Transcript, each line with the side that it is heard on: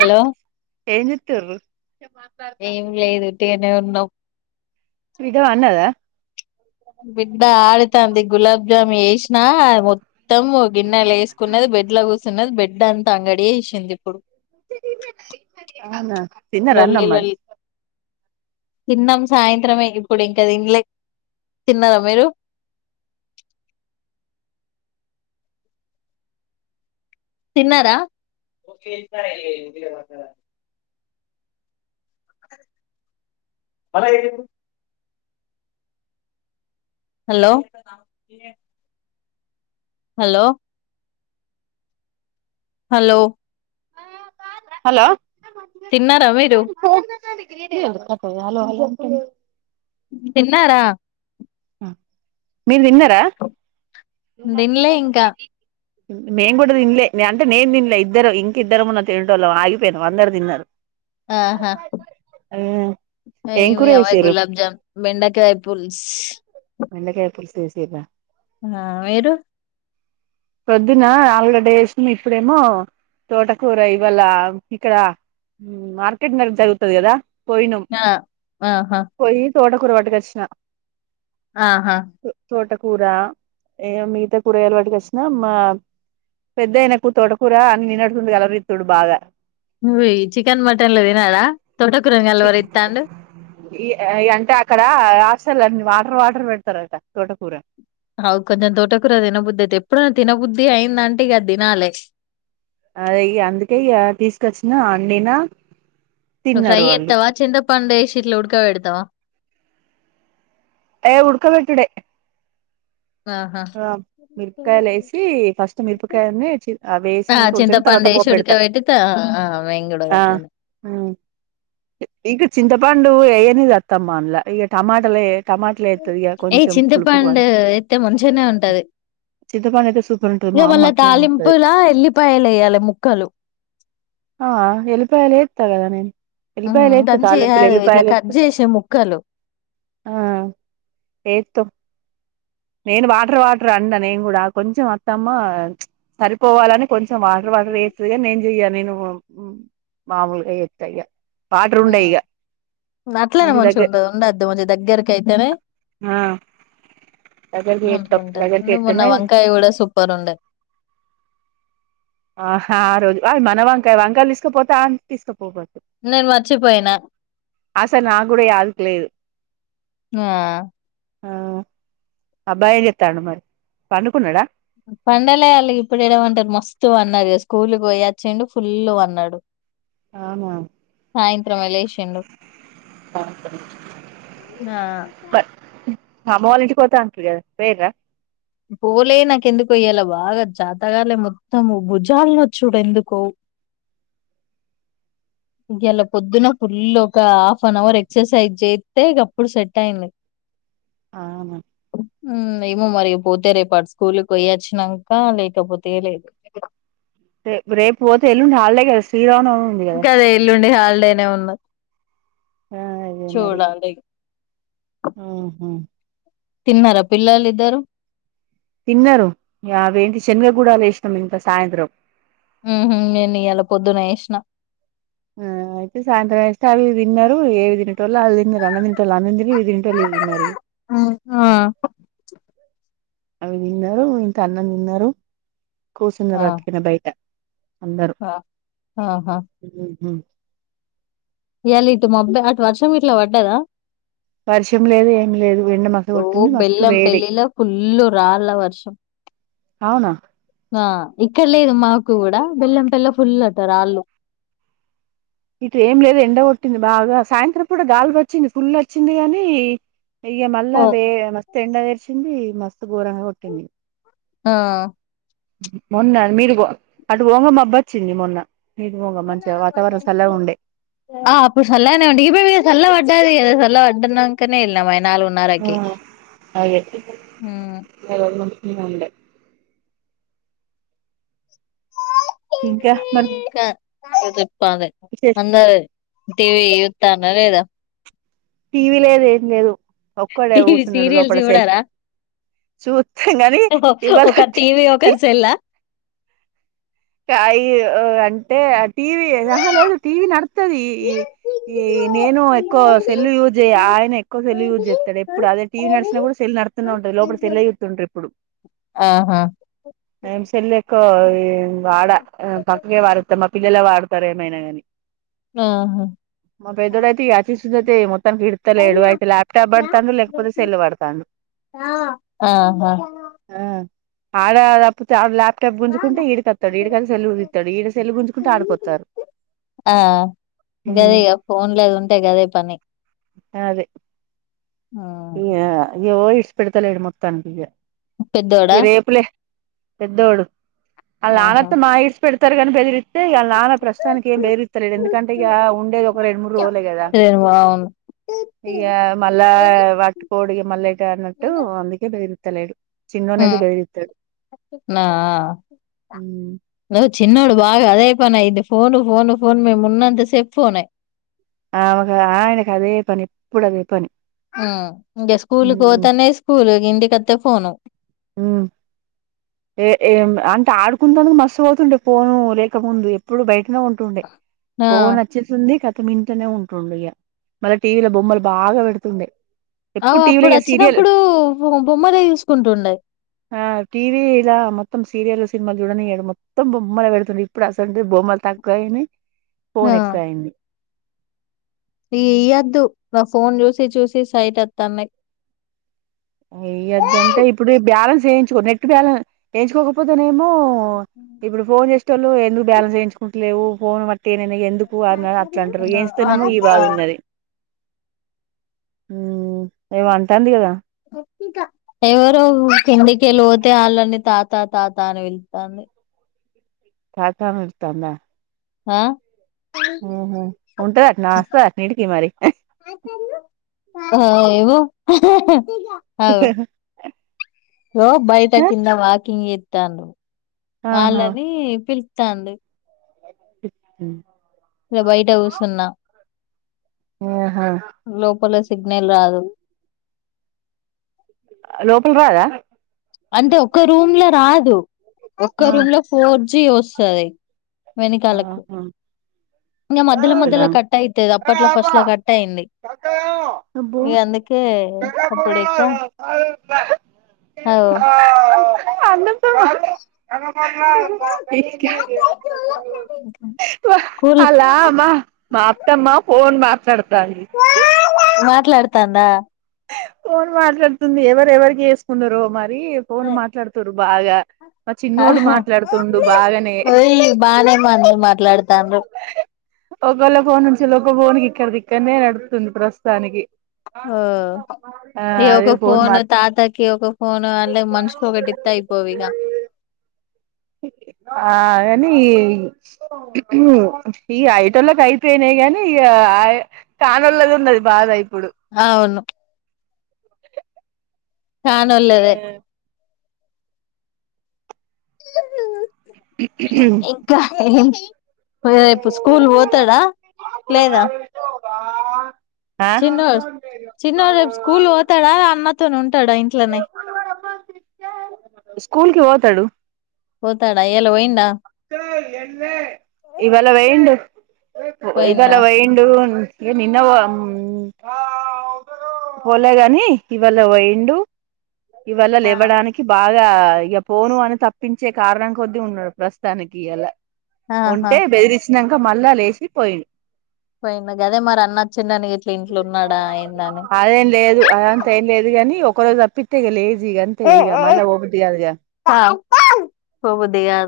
left: Hello
right: ఏం చేతుర్రు
left: ఏం లేదు ఉట్టిగానే ఉన్నాం
right: ఇద వన్నదా
left: బిడ్డ ఆడతంది గులాబ్జామున్ వేసినా మత్తము గిన్నెలో వేసుకున్నది బెడ్ కూర్చన్నది బెడ్ గడ్డంతా అంగడ ఏసింది ఇప్పుడు
right: అవునా తిన్నార అన్నం
left: లొల్లి
right: మరి
left: లొల్లి తిన్నాం సాయంత్రమే ఇప్పుడు ఇంక తిన్లే తిన్నరా మీరు తిన్నారా అలా హలో హలో హలో
right: హలో
left: తిన్నారా మీరు
right: ల
left: తిన్నారా
right: మీరు తిన్నారా
left: తినలే ఇంకా
right: మేము కూడా తిన్లే అంటే నేను తిన్లే ఇద్దర ఇంక ఇద్దరమున్న తినే వాళ్ళ ఆగిపోయినాం అందరు తిన్నారు ఏం కూర
left: ఆహావి అవ
right: చేసిర్రు
left: గులాబ్జాం బెండకాయ పుల్స్
right: బెండకాయ పులిస వేసేద
left: ఆ మీరు
right: పొద్దున ఆలుగడ్డస్ ఇప్పుడేమో తోటకూర ఇవాళ ఇక్కడ మార్కెట్ మరకు జరుగుతుది కదా
left: ఆ ఆహా
right: తోట కురవాటుక వచ్చిన
left: ఆహా
right: కూర ఏ మిగతా కూర ఎలవాటుక వచ్చినా మా పెద్దయిన కూ తోట కూర అని నిన్నడుతుంది కలవ ఇత్తుడు బాగా
left: నువ్ చికెన్ మటన్లు తినడా తోట కూరంగలవరిస్తాండి
right: అంటే అక్కడ ఆసలున్న మా వాటర్ పెడతార అయి తోట కూర
left: అవు కొంచెం తోట కూర తినబుద్ధి అయితే ఎప్పుడునా తినబుద్ధి అయిందంటే ఇక తినాలి
right: అదే అందుకే ఇ తీసుకొచ్చిన అండినా
left: ఫ్రై
right: తిన్నారు వాళ్ళు
left: ఏత్తవా చింత పండేషి ఇట్ల ఉడకపెడా త్తవ
right: ఏ ఉడక పెట్టడే
left: ఆహా
right: ఆహ్ మిరపకాయలు వేసి ఫస్ట్ మిరపకాయని అవి
left: ఆ
right: వేసినాక ఉడుకని
left: చింతపండు
right: తర్వాత
left: వేసి
right: పోపు పెడతా
left: ఉడకబెట్టి త ఆ మేము కూడా
right: ఆహ్
left: అట్లనే
right: ఇ చింతపండు వెయనిదు అత్తమ్మ అందులా ఇక టమాటలు వేత్తది ఇక
left: ఏ
right: కొంచెం పులుపు
left: చింతపాండ ఎత్తే మంచి మంచినే ఉంటది
right: చింతపండు అయితే సూపర్ ఉంటది
left: ఇక
right: మా
left: మళ్ళా
right: అమ్మ అట్నే వండుతది
left: తాలింపులా ఎల్లిపాయలు వయాలి ముక్కలు
right: [unintelligible] నే ఎల్లిపాయలు ఎతు
left: దంచి
right: తాలింపులు
left: కాదు ఇట్లా
right: ఎలిపాయలు
left: కట్
right: ఏతు
left: చేసే ముక్కలు
right: ఆహ్ ఎతు నేను వాటర్ వాటర్ అండ నేను కూడా కొంచెం అత్తమ్మ సరిపోవాలని కొంచెం వాటర్ వాటర్ వేస్తుగా నేను య నేను మామూలుగా ఎయ్య
left: ఊ అట్లనే మంచి ఉండ ఉండద్ మంచి దగ్గరకి అయితేనే
right: ఆ దగ్గరికి
left: ఉ
right: ఏత్తం
left: ఉంటది
right: దగ్గరికి
left: అందు మన్న
right: ఏత్తనే
left: వంకాయ కూడా సూపర్ ఉండ
right: ఆహా ఆహ్ రోజు అ మన వంకాయ వంకాయలు తీసుకపోతే తీసుకపోవద్దు
left: నేను మర్చిపోయినా
right: ఆసాల్ నాగ్ కూడా యాదుకి లేదు
left: ఆ
right: ఆహ్ అబ్బాయి చెస్తాను మరి పండుకున్నాడా
left: పండలే వాళ్ళకి ఇప్పుడు ఎడపంటరు మస్తు అన్నారు స్కూల్కి పోయచ్చుడు ఫుల్ పన్నాడు
right: అవునా
left: సాయంత్రం లేచి
right: పండుకున్నడు.
left: ఆహ్
right: అమ్మ వల్ల ఇంటికి పోత అంటిరి కదా పోయిందిరా
left: పోలే నాక ఎందుకో ఇయాలా బాగా చేతగాలే మొత్తము భుజాలను వచ్చడు ఎందుకో ఇ ఇలా పొద్దున ఫుల్ ఒక హాఫ్ అన్ అవర్ ఎక్సర్సైజ్ చేస్తే ఇక అప్పుడు సెట్ అయింది.
right: అవునా
left: ఉమ్ ఏమో మరి పోతే రేపు అటు స్కూల్కి పోయొచ్చాక లేకపోతే లేదు
right: రే రేపు పోతే ఎల్లుండి హాలిడే కదా శ్రీరామ నవమి
left: ఇకాదే ఇల్లుండి హాళ డే ఉన్న
right: ఆ అదే మరి
left: చూడాలీ
right: ఆహా
left: తిన్నారా పిల్లలు ఇద్దరు
right: తిన్నరు ఇగ అవెంటి శనగగూడలు వేసినాం ఇంక సాయంత్రం
left: ఉహు నేను ఇయాలా పొద్దున ఏష్ణ
right: ఆ అయితే సాయంత్రం ఏస్తే అవి తిన్నారు ఏవి తినటోళ్ళు అవి తిన్నరు అన్నం తినటోళ్ళ అన్నం తిని దింటలేద్ వినరి
left: ఆ
right: అవి నిన్నారు ఇంత అన్న నిన్నారు కూసున్న రా
left: ఆ
right: అతికిన బయట అందరూ
left: ఆహా
right: ఉహు
left: ఇయాలిటు మబ్బు అటు వర్షం గిట్ల వడ్డదా
right: వర్షం లేదు ఏం లేదు ఎండ మస
left: ఓ
right: కొట్టింది మస్తు
left: బెల్లం
right: వేడి
left: పెళ్లిలో ఫుల్లు రాళ్ళ వర్షం
right: అవునా
left: ఆ ఇక్కడ లేదు మాకు కూడా బెల్లం పెల్ల ఫుల్ అట రాళ్ళు
right: ఇటు ఏం లేదు ఎండ కొట్టింది బాగా సాయంత్రం పూట గాల్పోచ్చింది ఫుల్ వచ్చింది గానీ ఇయ మల్ళ
left: ఓ,
right: వే మస్త్ ఎండ వేర్స్ చ్చింది మస్తు ఘోరంగా కొట్టింది
left: ఆ
right: మొన్న మీరు అటు గోంగ మబ్బ వచ్చింది మొన్న మీరు పోంగ మంచిగా వాతావరణం చల్లగా ఉండే
left: ఆ ఆప్పు సల్లనే ఉండే ఈ రోజు ఇగ సల వడ్ డ్డదిగదా సల వడ్డీనంక ఎల్ న మ
right: ఆ అదే ఇగ
left: మ్
right: రెండు ఉంచుకున్న వుండే ఇంకా మరి
left: అ [unintelligible] తందే అందదది ఇ టీ వి యూతండ్రా లేదా
right: టీవీ లేదు ఏం లేదు ఒక్కడే
left: టీవీ
right: కూసున్నడు
left: సీరియల్స్
right: లోపల సెల్ఫ్
left: చూడరా
right: చూతం కాని
left: ఒకరు
right: ఇవాలటికి
left: టీవీ ఒకరు సెల్లా
right: కాయు ఒ అంటే ఆ టీవీ అహ లేదు టీవీ నడుతది ఈ ఈ నేను ఎక్కువ సెల్ యూజ్ జేయ ఆయన ఎక్కువ సెల్ యూజ్ చేస్తాడు ఎప్పుడు అదే టీవీ నడిచినా కూడా సెల్ నడుత్ తనే ఉంటది లోపల సెల్లే యూతుంటరు ఇప్పుడు
left: ఆహా
right: ఏమ్స్ సెల్లెక్కో ఈ వాడ ఆ పక్కకే వారేత్త మా పిల్లలే వాడతారు ఏమైనా గాని
left: ఆహా
right: మా పెద్దోడుయితే ఈ అచీస్తుంది అయితే మొత్తానికి ఇడతలేడు అయితే ల్యాప్టాప్ పడుతాడు లేకపోతే సెల్ పడుతాను
left: ఆహా
right: ఆ ఆడ దపుతే ఆడ్ లాబ్ క గుంజుకుంటే ఈడ్ కత్ ఇడి కంచి సెల్లులు తీతడు ఇడ సెల్లు గుంజుకుంటే ఆడికొత్తర్రు
left: ఆ
right: హు
left: గదే ఇగ ఫోన్లు అది ఉంటే గదే పని
right: అదే
left: మ్మ్
right: ఇగ య్యో ఇ ఇషుపెడుతలేడు మొత్తానికి ఇగ ఇగ
left: పెద్దోడా
right: రేపులే పెద్దడు అల్ల
left: ఆహా
right: నానోతే మగ ఇడిషిపేడ్ త్తరుగాని బదిరి అంటే ఇగ వాళ్ల నాన్న ప్రస్తుతానికి ఏం బేదిరిస్తలేడు, ఎందుకంటే ఇక ఉండేది ఒక రెండు, మూడు రోజులే కదా
left: అవును
right: ఇగ మళ్ళా వాట్టి కోడి ఇగ మళ్లెట అన్నట్టు అందుకే పేరు ఇత్తలేడు.
left: ఉ ఆ న
right: ఉమ్
left: ఆ హ చిన్నొడు బాగా అదే పనైంది ఫోను ఫోను ఫోన్ మేము ఉన్నంతసేపు ఫోనే.
right: ఆమెక ఆయనకు అదే పని ఎప్పుడు అదే పని.
left: ఆ ఇంగ స్కూల్కి
right: ఉమ్
left: పోతనే స్కూల్ ఇంటి అత్తే ఫోను
right: ఉ. ఏ ఏం అంటే ఆడుకుంటందుకు మస్తు పోతుండే ఫోను లేకముందు ఎప్పుడు బయట్ ట్నే ఉంటుండే
left: ఆ
right: ఫోన్ వచ్చినసుంది క తం ఇంట్లనే ఉంటుండు ఇగ మళ్ళ టీవీల బొమ్మలు బాగా పెడుతుండే.
left: అవు
right: ఎప్పుడు టీవీలో
left: అప్పుడు
right: ఇగ సీరియల్
left: వచ్చినప్పుడు బో బొమ్మలే తీసుకుంటుండే.
right: ఆ టీవీ లా మొత్తం సీరియల్ సినిమాలు చూడనియరు. మొత్తం బొమ్మలు పెడుతుర్రు ఇప్పుడు అసొంటిది బొమ్మలు తక్కువయినయి
left: ఆ
right: ఫోన్ ఎక్కువ అయ్యింది.
left: ఈ ఇయ్యొద్దు నా ఫోన్ చూసి చూసి సైట్ వత్తన్నాయి.
right: ఇయ్యదంటే ఇప్పుడు ఈ బ్యాలెన్స్ వేయించుకో నెట్ బ్యాలెన్ వేయించుకోకపోతేనే మొ మో ఇప్పుడు ఫోన్ చేసేటోళ్ళు ఎందుకు బ్యాలన్స్ వేయించు లేవు ఫోన్ పట్ తేనైనే ఎందుకు అని అట్లా అంటారు ఏంస్తన్నామో ఈ బాధ ఉన్నది. ఉ ఏమో అంటంది. కదా
left: ఇంకా ఎవరో కిందికెళ్ళి పోతే వాళ్ళని తాత, తాత అని పిల్తాండు
right: తాతా అని పిలుత్తాదా.
left: ఆ
right: మ్ హు ఉంటదట్నా వస్తదట్నా ఇడికిమరి.
left: ఆ ఏమొ అగో లో బయట కింద వాకింగ్ చే తాండు వాళ్ళని పిలుస్ త్తాండి.
right: ఉహు
left: ఈడ బయట కూర్చున్న
right: ఆహా
left: లోపల సి సిగ్నల్ రాదు.
right: లోపల రాదా
left: అంటే ఒక్క రూమ్ లరాదు ఒక్క
right: ఆ
left: రూమ్ ల ఫోన్ ఇచ్చి వస్తది.
right: ఆహా
left: వెనకాలకు ఇంక మధ్యలో
right: అవునా
left: మధ్యలో కట్ అయితుది అప్పట్లో ఫస్ట్ లో కట్ అయింది.
right: అబ్బో
left: ఇగ అందుకే అప్పుడికా ఓ
right: అన్నంత
left: కూల్
right: అలా మ్మా మా అత్తమ్మా పో ఫోన్ మాట్లాడ డానికి
left: మాట్లాడుతాందా
right: ఫోన్ మాట్లాడుతుంది ఎవరు ఎవరికి చేసుకున్నరో మరీ రీ ఫోన్ మాట్లాడుతురు. బాగా మా చిన్నోడు
left: ఆహా
right: మాట్లాడుతుండు బాగానే
left: ఓయి బానే మాట్లు మాట్లాడుతాండ్రు
right: ఒకళ్ళ ఫోన్ నుంచి ఒక ఫోన్కి ఇక్కడిది ఇక్కడనే నడుపుతుంది ప్రస్తుతానికి ఆ
left: ఇగ ఒక
right: అదే ఫోన్ మా
left: ఫోను తాతకి ఒక ఫోను అల్లె మనుషకి ఒకటి ఇత్తా అయిపొవిగా
right: ఆగాని ఈ ఐటోళ్ళకి అయిపోయినాయి గాని ఇగ కానోళ్ళది ఉన్నది బాధ అయిది
left: ఆవును కానోళ్లదే ఉ హు ఇంకా ఏం పొయ్యే రేపు స్కూల్ పోతాడా లేదా
right: ఆ
left: చిన్నో చిన్నో రేపు స్కూల్ పోతాడా అమ్ తాను ఉంటాడ ఇంట్లోనే
right: స్కూల్ కి పోతాడు
left: పోతాడా ఇయ్యాల పోయిడా
right: ఇవాళ పోయిండు ఇవాళ
left: పోయిండా
right: పోయిండు ఇగ నిన్న పోలేగాని ఇవాళ పొయిండు ఇవాల్ళ
left: ఆ
right: లేవ్వడానికి బాగా ఇక పోను అని తప్పించే కారణం కొద్దీ ఉన్నాడు ప్రస్తుతానికి ఇయాల
left: ఆహా
right: ఉంటే బేదిరి ఇక మళ్ళ లేసి పోయిడు
left: పోయినా కదే మరి అన్న వచ్చిందని ఇట్లా ఇంట్లో ఉన్నాడా ఏంద అని
right: అదేం లేదు అదంతా ఏం లేదు కాని ఒక తప్పితే ఇగ లే గా అంతే ఇగా మళ్ళ ఒకటి కాదుగా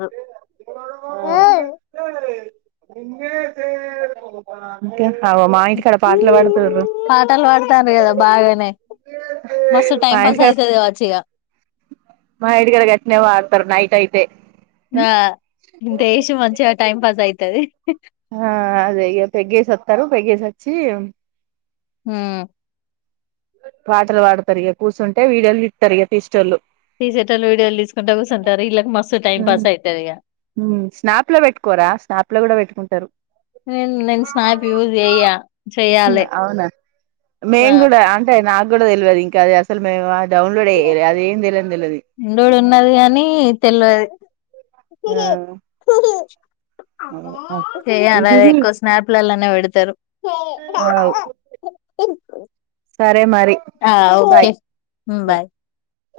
left: ధు ఉమ్
right: ఇంకా
left: పాటలు పాడతాను కదా బాగానే మస్తు టైం
right: మా
left: పాస్
right: ఇంటికాడ
left: అయితది కావచ్చు ఇగ
right: మా ఇంటికాడ కట్నే వాడతార నైట్ అయితే
left: ఆ దేశ మంచిగా టైమ్ పాస్ యితే తాది
right: ఆ అదే పెగేసి వస్తారు పెగేసి వచ్చి
left: ఉమ్
right: పాటలు పాడతారు ఇక కూర్చుంటే వీడియోలు తితారు ఇక తీస్టోళ్ళు
left: తీసేటలు వీడియోలు తీసుకుంటే కూర్చుంటారు ఇళ్ళకి మస్తు టైం పాస్ అవుతది ఇక
right: స్నాప్ లో పెట్టుకోరా స్నాప్ లో కూడా పెట్టుకుంటారు
left: నను నేను స్నాప్ యూజ చేయ్యా చెయాలి
right: అవునా మేము కూడా అంటే నాకు కూడా తెలివద ఇంకా అది అసలు మ
left: ఉండోడు ఉన్నాడు కాని తెలియదు
right: ఉమ్
left: హే ఏ అలాగ ఎక్కువ స్నాప్ లాలనే పెడతారు
right: సరే మరి
left: ఆ
right: బాయ్
left: ఓకే బాయ్